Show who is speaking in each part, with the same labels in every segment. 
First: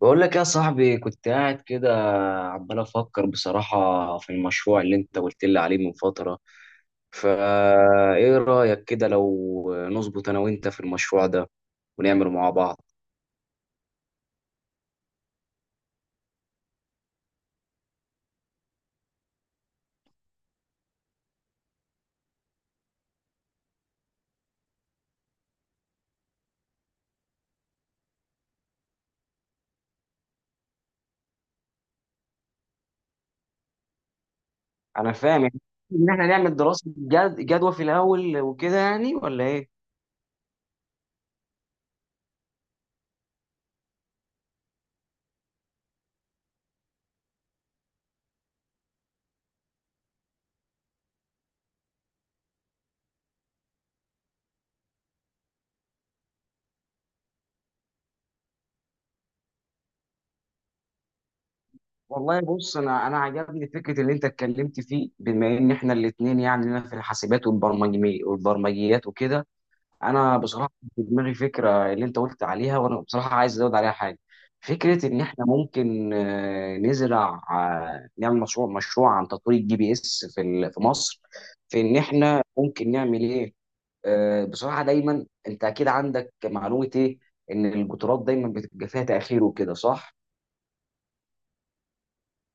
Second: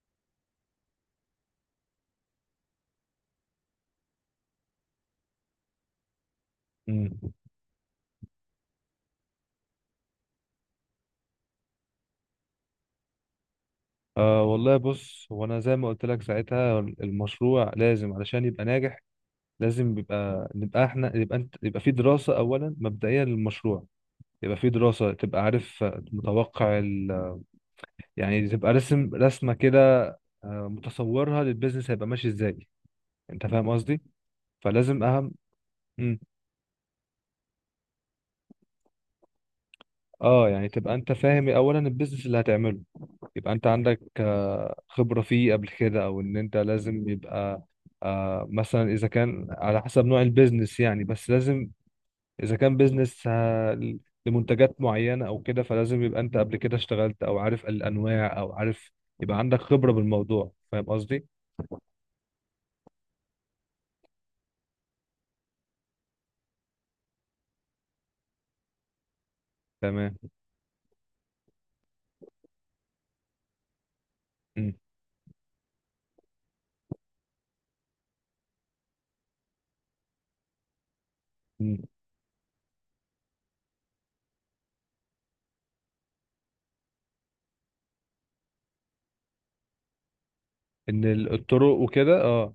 Speaker 1: بقول لك يا صاحبي، كنت قاعد كده عمال افكر بصراحة في المشروع اللي انت قلت لي عليه من فترة.
Speaker 2: مم.
Speaker 1: فا ايه رأيك كده لو نظبط انا وانت في المشروع ده ونعمله مع بعض؟
Speaker 2: آه، والله، بص هو انا زي ما قلت لك ساعتها المشروع لازم علشان يبقى ناجح، لازم بيبقى نبقى احنا يبقى انت يبقى في دراسة اولا مبدئية للمشروع، يبقى في دراسة تبقى عارف متوقع يعني تبقى رسم رسمة كده، متصورها للبيزنس هيبقى ماشي ازاي. انت فاهم قصدي؟ فلازم
Speaker 1: انا
Speaker 2: اهم.
Speaker 1: فاهم يعني ان
Speaker 2: مم.
Speaker 1: احنا نعمل دراسة جدوى في الاول وكده، يعني ولا ايه؟
Speaker 2: اه، يعني تبقى انت فاهم اولا البيزنس اللي هتعمله، يبقى انت عندك خبرة فيه قبل كده او ان انت لازم يبقى مثلا اذا كان على حسب نوع البيزنس يعني، بس لازم اذا كان بيزنس لمنتجات معينة او كده فلازم يبقى انت قبل كده اشتغلت او عارف الانواع او عارف، يبقى عندك خبرة بالموضوع. فاهم قصدي؟
Speaker 1: والله بص، انا عجبني فكره اللي انت اتكلمت فيه، بما ان احنا الاثنين يعني لنا في الحاسبات والبرمجي والبرمجيات وكده.
Speaker 2: تمام.
Speaker 1: انا بصراحه في دماغي فكره اللي انت قلت عليها، وانا بصراحه عايز ازود عليها حاجه.
Speaker 2: م-
Speaker 1: فكره ان احنا ممكن نزرع، نعمل مشروع عن تطوير الجي بي اس في مصر،
Speaker 2: م.
Speaker 1: في ان احنا ممكن نعمل ايه. بصراحه دايما انت اكيد عندك معلومه ايه، ان القطارات دايما بتبقى فيها تاخير وكده، صح؟
Speaker 2: ان الطرق وكده، اه.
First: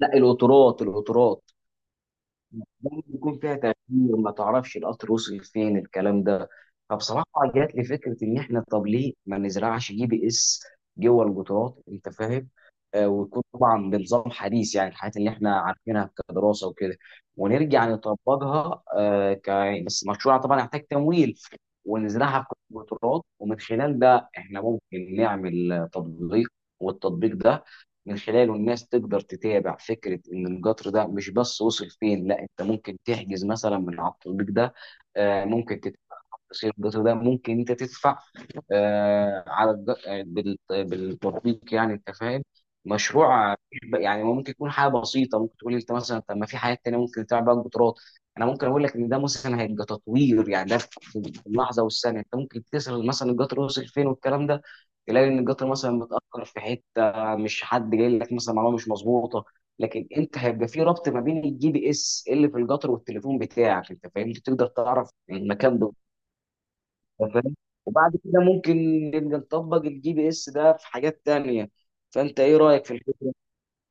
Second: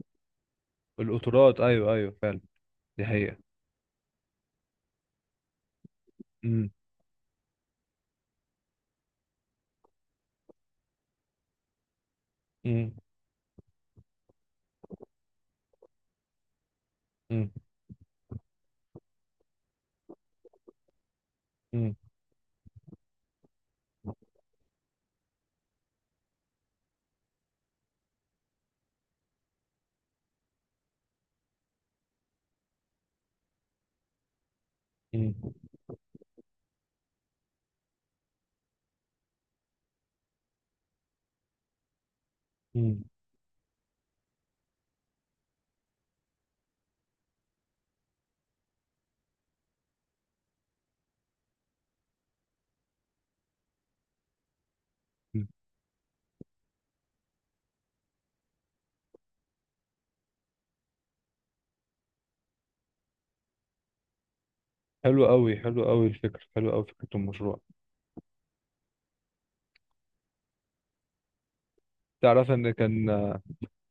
Speaker 1: لا، القطارات
Speaker 2: القطارات، ايوه ايوه فعلا.
Speaker 1: دايما
Speaker 2: دي حقيقة.
Speaker 1: بيكون فيها تغيير، ما تعرفش القطر وصل فين، الكلام ده.
Speaker 2: م-
Speaker 1: فبصراحه جات لي فكره ان احنا طب ليه ما نزرعش جي بي اس جوه القطارات، انت فاهم؟
Speaker 2: م-
Speaker 1: ويكون طبعا بنظام حديث، يعني الحاجات اللي احنا عارفينها كدراسه وكده،
Speaker 2: م-
Speaker 1: ونرجع نطبقها، آه ك بس مشروع طبعا يحتاج تمويل،
Speaker 2: م-
Speaker 1: ونزرعها في القطارات، ومن خلال ده احنا ممكن نعمل تطبيق. والتطبيق ده من خلاله الناس تقدر تتابع فكرة إن القطر ده مش بس وصل فين، لا أنت ممكن تحجز مثلا من على التطبيق ده،
Speaker 2: م-
Speaker 1: ممكن تدفع، تفاصيل القطر ده ممكن أنت تدفع آه، على الج- آه، بال- بالتطبيق، يعني انت فاهم.
Speaker 2: م-
Speaker 1: مشروع يعني ممكن يكون حاجه بسيطه، ممكن تقول لي انت مثلا طب ما في حاجات تانيه ممكن تعمل بقى القطارات، انا ممكن اقول لك ان ده مثلا هيبقى تطوير، يعني ده في اللحظه والثانيه، انت ممكن تسال مثلا القطر وصل فين والكلام ده، تلاقي ان
Speaker 2: م.
Speaker 1: القطر مثلا متاخر في حته، مش حد جاي لك مثلا معلومه مش مظبوطه. لكن انت هيبقى في ربط ما بين الجي بي اس اللي في القطر والتليفون بتاعك، انت فاهم، تقدر تعرف
Speaker 2: حلو قوي،
Speaker 1: المكان.
Speaker 2: حلو قوي الفكرة، حلو قوي فكرة
Speaker 1: أنت فاهم،
Speaker 2: المشروع.
Speaker 1: وبعد كده ممكن نبقى نطبق الجي بي اس ده في حاجات تانية. فانت
Speaker 2: تعرف
Speaker 1: ايه
Speaker 2: ان
Speaker 1: رأيك في
Speaker 2: كان
Speaker 1: الفكرة؟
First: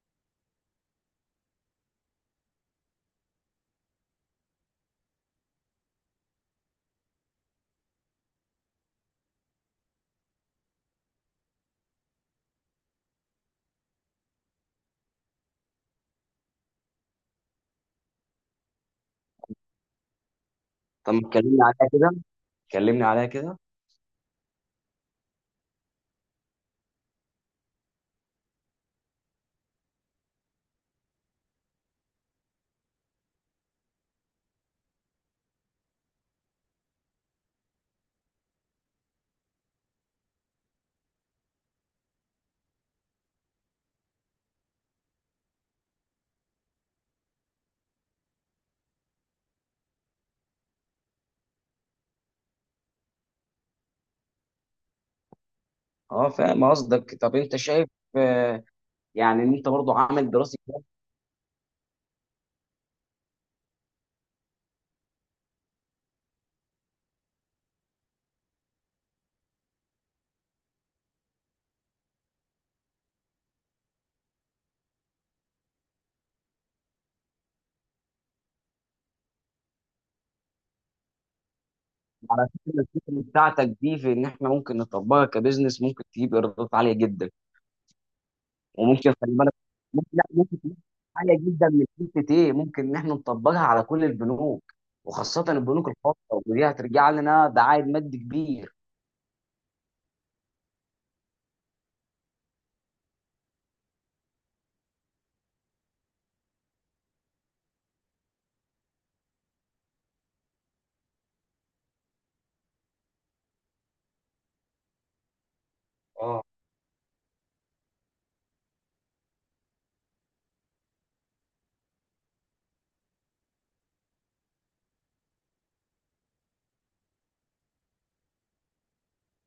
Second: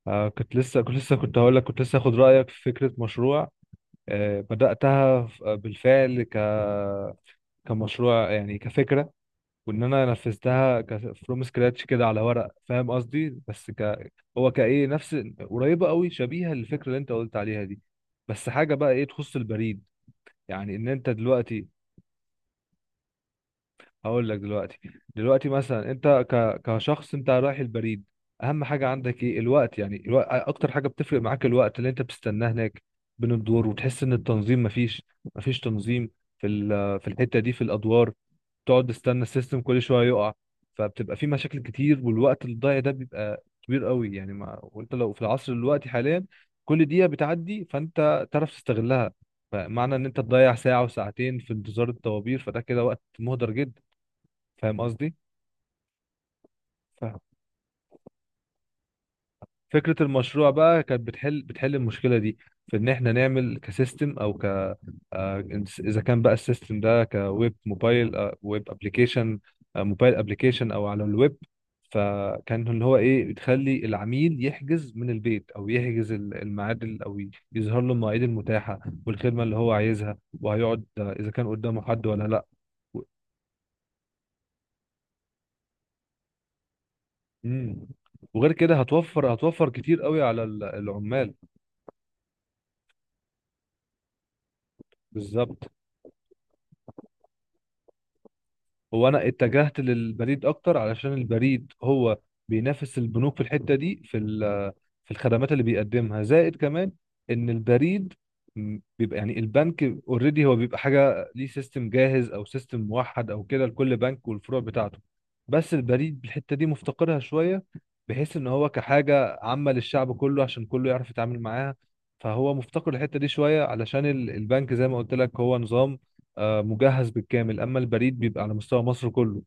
Speaker 2: كنت هقول لك كنت لسه اخد رايك في فكره مشروع بداتها بالفعل كمشروع، يعني كفكره، وان انا نفذتها فروم سكراتش كده على ورق. فاهم قصدي؟ بس هو كايه نفس، قريبه قوي، شبيهه للفكره اللي انت قلت عليها دي. بس حاجه بقى ايه تخص البريد، يعني ان انت
Speaker 1: طب كلمني
Speaker 2: دلوقتي.
Speaker 1: عليها كده، كلمني عليها كده.
Speaker 2: هقول لك: دلوقتي، دلوقتي مثلا انت كشخص انت رايح البريد، اهم حاجه عندك ايه؟ الوقت. يعني الوقت اكتر حاجه بتفرق معاك، الوقت اللي انت بتستناه هناك بين الدور، وتحس ان التنظيم مفيش، مفيش تنظيم في الحته دي، في الادوار. تقعد تستنى السيستم كل شويه يقع، فبتبقى في مشاكل كتير، والوقت الضايع ده بيبقى كبير قوي. يعني ما... وانت لو في العصر دلوقتي حاليا، كل دقيقه بتعدي فانت تعرف تستغلها. فمعنى ان انت تضيع ساعه وساعتين في انتظار الطوابير فده كده وقت مهدر جدا. فاهم قصدي؟
Speaker 1: اه، فاهم قصدك.
Speaker 2: ف-
Speaker 1: طب انت شايف آه، يعني ان انت برضو
Speaker 2: فكرة
Speaker 1: عامل
Speaker 2: المشروع
Speaker 1: دراسة جدوى.
Speaker 2: بقى كانت بتحل المشكلة دي في ان احنا نعمل كسيستم او اذا كان بقى السيستم ده كويب موبايل، ويب ابلكيشن، موبايل ابلكيشن او على الويب، فكان اللي هو ايه بتخلي العميل يحجز من البيت، او يحجز الميعاد او يظهر له المواعيد المتاحة والخدمة اللي هو عايزها، وهيقعد اذا كان قدامه حد ولا لا.
Speaker 1: على فكرة
Speaker 2: و-
Speaker 1: الفكرة بتاعتك دي، في ان احنا ممكن نطبقها كبزنس، ممكن تجيب ايرادات عالية جدا.
Speaker 2: مم. وغير كده
Speaker 1: وممكن
Speaker 2: هتوفر
Speaker 1: خلي بالك،
Speaker 2: هتوفر كتير
Speaker 1: ممكن
Speaker 2: قوي
Speaker 1: لا
Speaker 2: على
Speaker 1: ممكن تجيب
Speaker 2: العمال.
Speaker 1: عالية جدا من حتة ايه؟ ممكن ان احنا نطبقها على كل البنوك، وخاصة
Speaker 2: بالظبط.
Speaker 1: البنوك الخاصة، ودي هترجع لنا، ده عائد مادي كبير.
Speaker 2: هو انا اتجهت للبريد اكتر علشان البريد هو بينافس البنوك في الحته دي في الخدمات اللي بيقدمها، زائد كمان ان البريد بيبقى، يعني البنك اوريدي هو بيبقى حاجه ليه سيستم جاهز او سيستم موحد او كده لكل بنك والفروع بتاعته، بس البريد
Speaker 1: اه
Speaker 2: الحته دي مفتقرها شويه، بحيث ان هو كحاجه عامه للشعب كله، عشان كله يعرف يتعامل معاها. فهو مفتقر الحته دي شويه، علشان البنك زي ما قلت لك هو نظام مجهز بالكامل، اما البريد بيبقى على مستوى مصر كله،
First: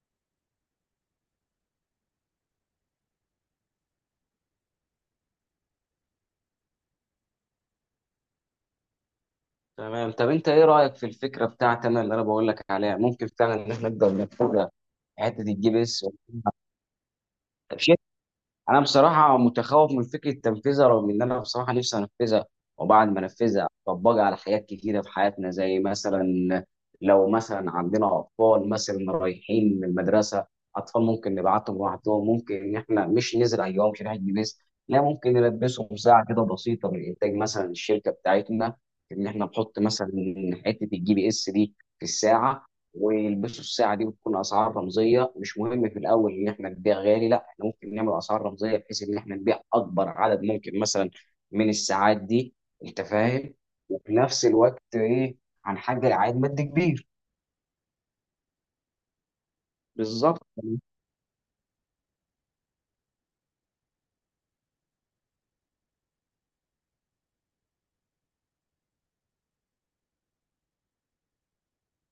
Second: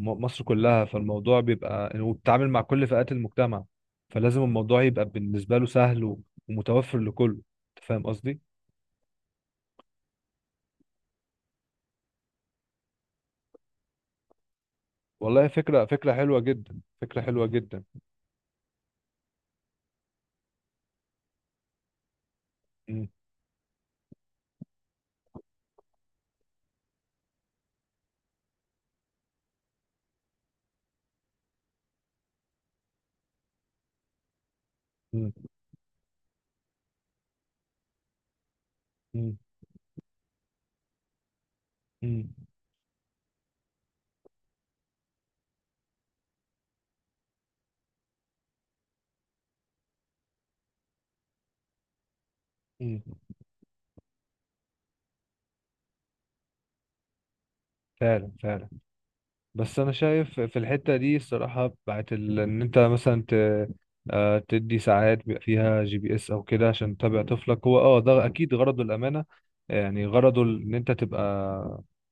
Speaker 2: مصر كلها، فالموضوع بيبقى وبتتعامل مع كل فئات المجتمع، فلازم الموضوع يبقى بالنسبة له سهل ومتوفر لكله. انت فاهم قصدي؟
Speaker 1: تمام. طب انت ايه رايك في الفكره بتاعت انا اللي انا بقول لك عليها؟ ممكن فعلا ان احنا نقدر نتبع حته
Speaker 2: والله،
Speaker 1: الجي بي
Speaker 2: فكرة،
Speaker 1: اس.
Speaker 2: فكرة حلوة جدا، فكرة حلوة جدا.
Speaker 1: انا بصراحه متخوف من فكره تنفيذها، رغم ان انا بصراحه نفسي انفذها،
Speaker 2: مم.
Speaker 1: وبعد ما انفذها اطبقها على حاجات كتيره في حياتنا، زي مثلا لو مثلا عندنا اطفال مثلا رايحين من المدرسه. اطفال ممكن نبعتهم لوحدهم، ممكن ان احنا مش نزرع جواهم شريحه جبس، لا
Speaker 2: مم.
Speaker 1: ممكن نلبسهم ساعه كده بسيطه من انتاج مثلا الشركه بتاعتنا. ان
Speaker 2: مم.
Speaker 1: احنا نحط مثلا حته الجي بي اس دي في
Speaker 2: مم.
Speaker 1: الساعه، ويلبسوا الساعه دي، وتكون اسعار رمزيه، مش مهم في الاول ان احنا نبيع غالي، لا احنا ممكن نعمل اسعار رمزيه بحيث ان احنا نبيع اكبر عدد ممكن مثلا من الساعات دي، انت
Speaker 2: مم.
Speaker 1: فاهم؟ وفي نفس الوقت ايه، هنحقق عائد مادي كبير.
Speaker 2: فعلا، فعلا. بس انا شايف
Speaker 1: بالظبط.
Speaker 2: في الحته دي الصراحه، بتاعت ان انت مثلا تدي ساعات بيبقى فيها GPS او كده عشان تتابع طفلك، هو ده اكيد غرضه الامانه، يعني غرضه ان انت تبقى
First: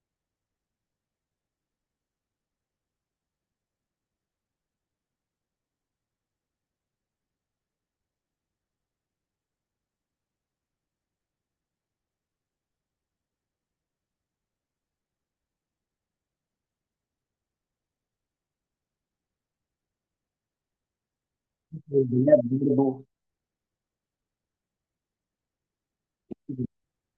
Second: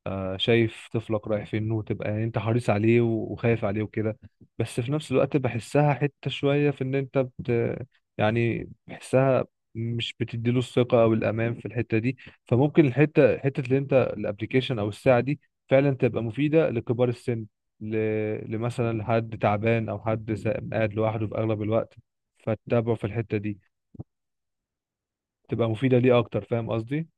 Speaker 2: شايف طفلك رايح فين، وتبقى يعني انت حريص عليه وخايف عليه وكده. بس في نفس الوقت بحسها حته شويه في ان انت يعني بحسها مش بتديله الثقه او الامان في الحته دي. فممكن حته اللي انت الابلكيشن او الساعه دي فعلا تبقى مفيدة لكبار السن، ل... لمثلا لحد تعبان، أو حد قاعد لوحده في أغلب الوقت،
Speaker 1: البنات
Speaker 2: فتتابعه في
Speaker 1: برضه.
Speaker 2: الحتة دي، تبقى مفيدة ليه أكتر. فاهم قصدي؟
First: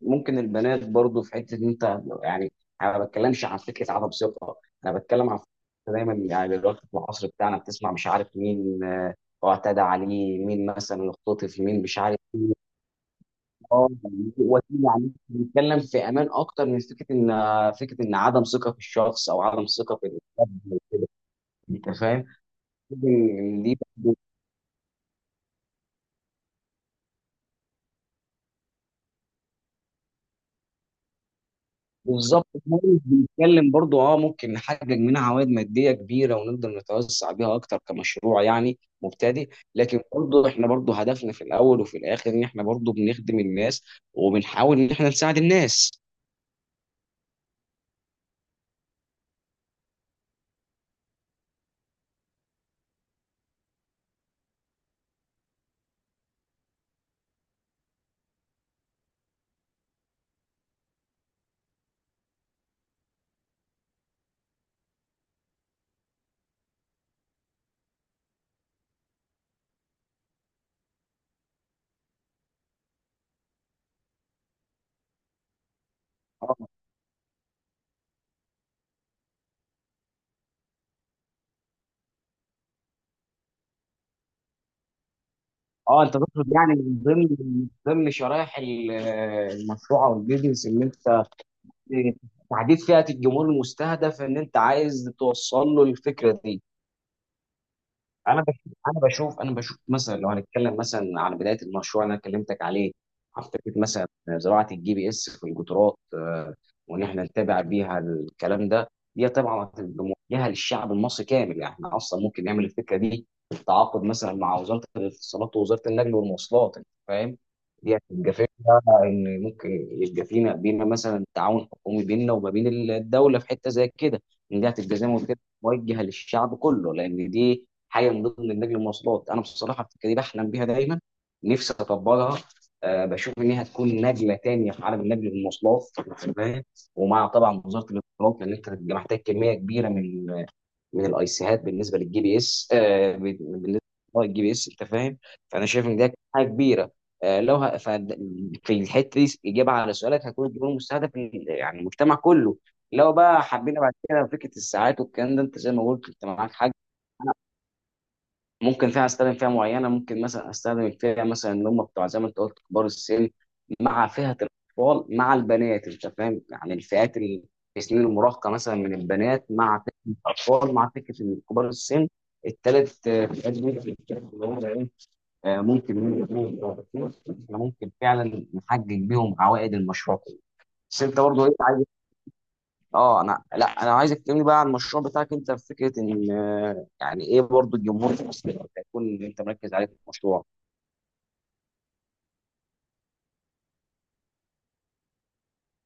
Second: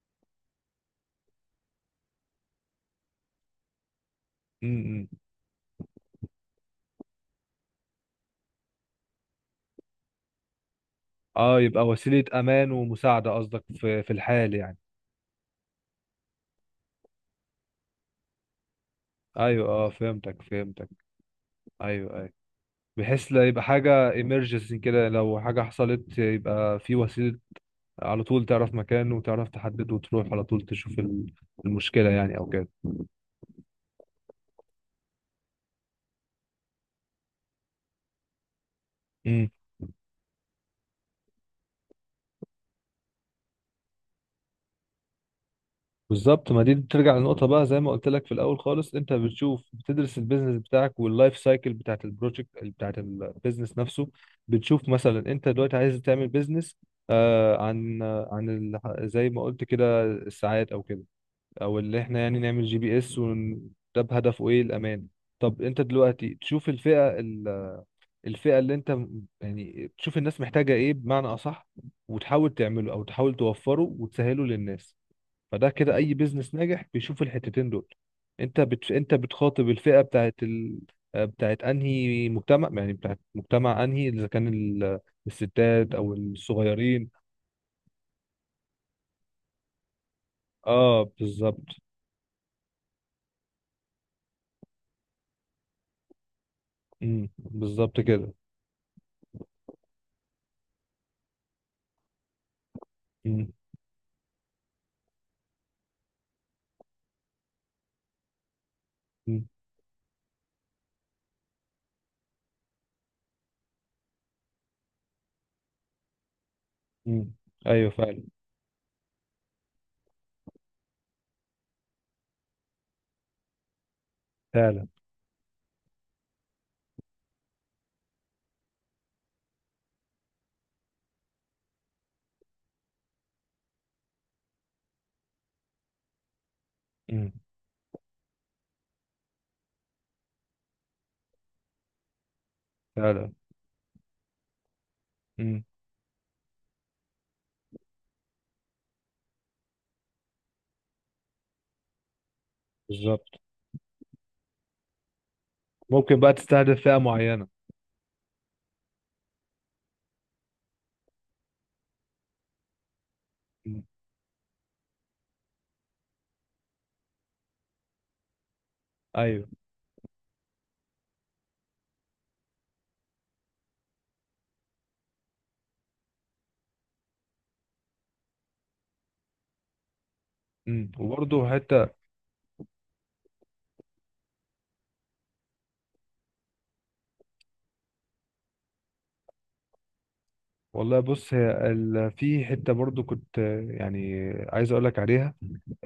Speaker 1: ممكن البنات برضه في حته إن انت يعني، انا ما بتكلمش عن فكره عدم ثقه، انا
Speaker 2: امم.
Speaker 1: بتكلم عن فكرة. دايما يعني دلوقتي في العصر بتاعنا بتسمع مش عارف مين اعتدى عليه، مين مثلا
Speaker 2: اه،
Speaker 1: اختطف مين،
Speaker 2: يبقى
Speaker 1: مش عارف.
Speaker 2: وسيلة أمان ومساعدة قصدك
Speaker 1: اه
Speaker 2: في
Speaker 1: يعني
Speaker 2: الحال يعني.
Speaker 1: وسيله، يعني بنتكلم في امان اكتر من فكره ان عدم ثقه في الشخص او عدم
Speaker 2: أيوه، اه،
Speaker 1: ثقه في
Speaker 2: فهمتك
Speaker 1: الحد أو
Speaker 2: فهمتك.
Speaker 1: كده. انت
Speaker 2: أيوه
Speaker 1: فاهم؟
Speaker 2: أيوه. بحيث لا يبقى
Speaker 1: إن دي
Speaker 2: حاجة
Speaker 1: برضه-
Speaker 2: emergency كده، لو حاجة حصلت يبقى في وسيلة على طول تعرف مكانه وتعرف تحدده، وتروح على طول تشوف المشكلة يعني أو
Speaker 1: بالظبط،
Speaker 2: كده.
Speaker 1: إحنا مش بنتكلم برضو، اه ممكن نحقق منها عوائد ماديه كبيره، ونقدر نتوسع بيها اكتر كمشروع يعني مبتدئ، لكن برضو احنا برضو هدفنا في الاول وفي الاخر ان احنا برضو بنخدم الناس، وبنحاول ان احنا نساعد الناس.
Speaker 2: بالظبط. ما دي بترجع لنقطة بقى زي ما قلت لك في الأول خالص، أنت بتشوف، بتدرس البيزنس بتاعك واللايف سايكل بتاعت البروجكت بتاعت البيزنس نفسه. بتشوف مثلا أنت دلوقتي عايز تعمل بيزنس زي ما قلت كده الساعات أو كده، أو اللي إحنا يعني نعمل GPS ده بهدفه إيه؟ الأمان. طب أنت دلوقتي تشوف الفئة، الفئة اللي أنت يعني تشوف الناس محتاجة إيه بمعنى أصح، وتحاول تعمله أو تحاول توفره وتسهله للناس. فده كده اي بيزنس
Speaker 1: اه.
Speaker 2: ناجح بيشوف الحتتين دول. انت بتخاطب الفئه بتاعت بتاعت انهي مجتمع، يعني بتاعت مجتمع انهي، اذا كان الستات
Speaker 1: اه،
Speaker 2: او
Speaker 1: انت تقصد يعني من
Speaker 2: الصغيرين.
Speaker 1: ضمن من ضمن شرائح المشروع او البيزنس، ان
Speaker 2: اه،
Speaker 1: انت
Speaker 2: بالظبط.
Speaker 1: تحديد فئة الجمهور المستهدف ان انت عايز توصل له الفكرة دي.
Speaker 2: بالظبط كده.
Speaker 1: انا بش... انا بشوف مثلا، لو هنتكلم مثلا على بدايه المشروع اللي انا كلمتك عليه، عن
Speaker 2: امم.
Speaker 1: فكره مثلا زراعه الجي بي اس في القطارات، وان احنا نتابع بيها الكلام ده، دي
Speaker 2: امم.
Speaker 1: طبعا هتبقى موجهه للشعب المصري كامل، يعني احنا اصلا ممكن نعمل الفكره دي بالتعاقد مثلا مع وزاره الاتصالات ووزاره النقل والمواصلات، انت
Speaker 2: امم.
Speaker 1: فاهم؟
Speaker 2: ايوه،
Speaker 1: دي
Speaker 2: فعلا،
Speaker 1: هتبقى فكره ان ممكن يبقى فينا بينا مثلا تعاون حكومي بيننا وما بين الدوله في حته زي كده، ان دي
Speaker 2: فعلا.
Speaker 1: هتبقى زي ما قلت لك موجهه للشعب كله، لان دي حاجه من ضمن النقل المواصلات. انا بصراحه الفكره دي بحلم بيها دايما، نفسي اطبقها. أه بشوف ان هي هتكون نقله تانيه في عالم النقل المواصلات، فاهم؟ ومع
Speaker 2: امم.
Speaker 1: طبعا وزاره الاتصالات، لان انت هتبقى محتاج كميه كبيره من الايسيهات بالنسبه للجي بي اس،
Speaker 2: فعلا.
Speaker 1: انت فاهم.
Speaker 2: امم.
Speaker 1: فانا شايف ان ده حاجه كبيره. أه لو ه... ف... في الحته دي اجابه على سؤالك، هتكون الجمهور المستهدف يعني المجتمع كله. لو
Speaker 2: بالظبط.
Speaker 1: بقى حبينا بعد كده فكره الساعات والكلام ده، انت زي ما قلت،
Speaker 2: ممكن
Speaker 1: انت
Speaker 2: بقى
Speaker 1: معاك حق.
Speaker 2: تستهدف فئه معينه.
Speaker 1: ممكن فيها استخدم فئه معينه، ممكن مثلا استخدم الفئه مثلا اللي هم بتوع زي ما انت قلت كبار السن،
Speaker 2: امم.
Speaker 1: مع فئه الاطفال، مع البنات، انت فاهم؟ يعني الفئات اللي في سنين المراهقه مثلا من
Speaker 2: ايوه.
Speaker 1: البنات، مع فئه الاطفال، مع فئه كبار السن. الثلاث فئات دول في الكتاب اللي هم ايه، ممكن إحنا ممكن فعلا نحقق بيهم عوائد المشروع. بس انت
Speaker 2: وبرضه
Speaker 1: برضه ايه
Speaker 2: حته.
Speaker 1: عايز؟ اه، انا لا، انا عايزك تكلمني بقى عن المشروع بتاعك انت، في فكره ان يعني ايه برضو الجمهور في مصر اللي هيكون انت مركز عليه في المشروع؟
Speaker 2: والله، بص، هي في حته برضه كنت، يعني عايز اقول لك عليها،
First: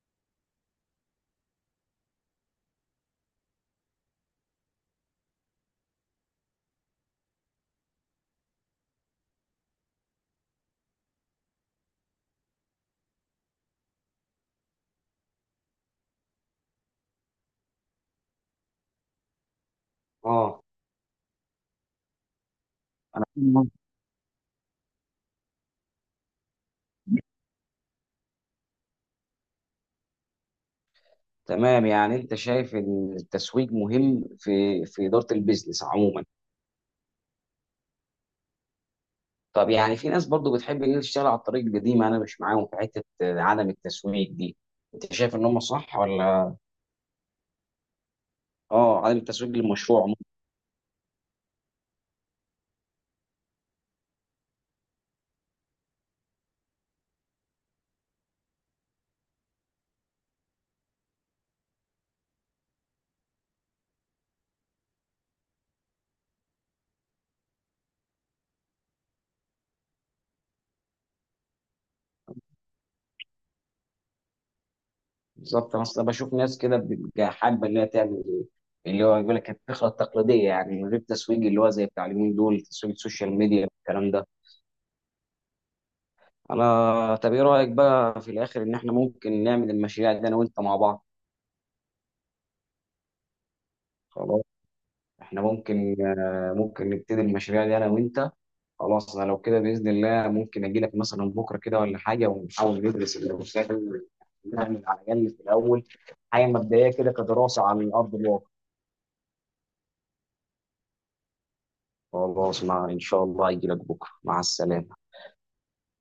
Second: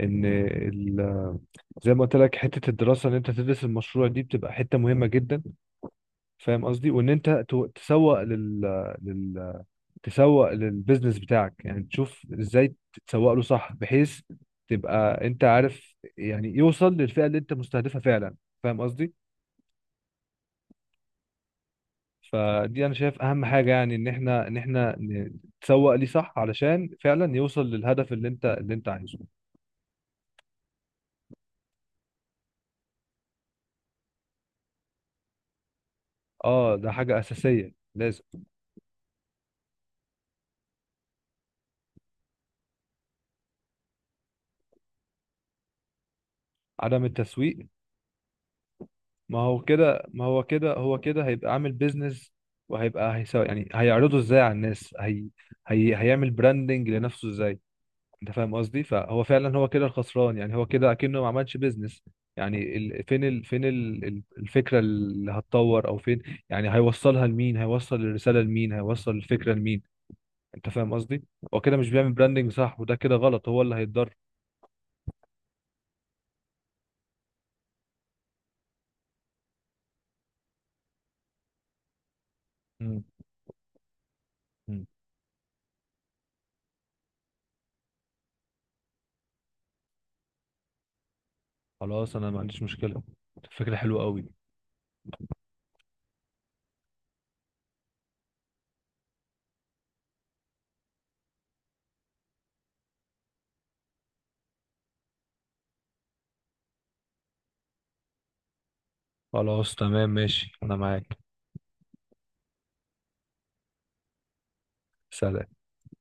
Speaker 2: ان زي ما قلت لك حته الدراسه، ان انت تدرس المشروع دي بتبقى حته مهمه جدا. فاهم قصدي؟ وان انت لل... تسوق للبيزنس بتاعك يعني، تشوف ازاي تسوق له صح بحيث تبقى انت عارف يعني يوصل للفئه اللي انت مستهدفها فعلا. فاهم قصدي؟
Speaker 1: اه.
Speaker 2: فدي انا شايف اهم حاجه،
Speaker 1: مم.
Speaker 2: يعني ان احنا تسوق ليه صح علشان فعلا يوصل للهدف اللي انت اللي انت عايزه.
Speaker 1: تمام، يعني انت شايف ان التسويق مهم في في اداره البيزنس عموما.
Speaker 2: اه، ده حاجه اساسيه لازم.
Speaker 1: طب يعني في ناس برضو بتحب ان هي تشتغل على الطريق القديم، انا مش معاهم في حته عدم التسويق دي، انت شايف ان هم صح ولا؟
Speaker 2: عدم التسويق؟
Speaker 1: اه، عدم
Speaker 2: ما
Speaker 1: التسويق
Speaker 2: هو كده،
Speaker 1: للمشروع.
Speaker 2: ما هو كده، هو كده هيبقى عامل بيزنس، وهيبقى هيسو، يعني هيعرضه ازاي على الناس، هي هيعمل براندنج لنفسه ازاي؟ انت فاهم قصدي؟ فهو فعلا هو كده الخسران، يعني هو كده اكنه ما عملش بيزنس. يعني فين الفكرة اللي هتطور، او فين يعني هيوصلها لمين؟ هيوصل الرسالة لمين؟ هيوصل الفكرة لمين؟ انت فاهم قصدي؟ هو كده مش بيعمل براندنج صح، وده كده غلط، هو اللي هيتضر.
Speaker 1: بالظبط، انا اصلا بشوف ناس كده بتبقى حابه ان هي تعمل إيه؟ اللي هو يقول لك الفكره التقليديه، يعني من غير تسويق، اللي هو زي بتاع اليومين دول تسويق
Speaker 2: مم.
Speaker 1: السوشيال ميديا والكلام ده.
Speaker 2: مم.
Speaker 1: انا طب ايه رايك بقى في الاخر ان احنا ممكن نعمل المشاريع دي انا وانت مع بعض؟
Speaker 2: خلاص، انا ما عنديش مشكلة، فكرة حلوة قوي.
Speaker 1: خلاص، احنا ممكن نبتدي المشاريع دي انا وانت. خلاص، انا لو كده باذن الله ممكن اجي لك مثلا بكره كده ولا حاجه ونحاول ندرس المشاريع دي، نعمل على الاقل في الاول حاجه مبدئيه كده كدراسه على ارض الواقع.
Speaker 2: خلاص، تمام، ماشي، انا معاك.
Speaker 1: خلاص، مع إن شاء الله هيجي لك بكرة، مع السلامة.
Speaker 2: سلام.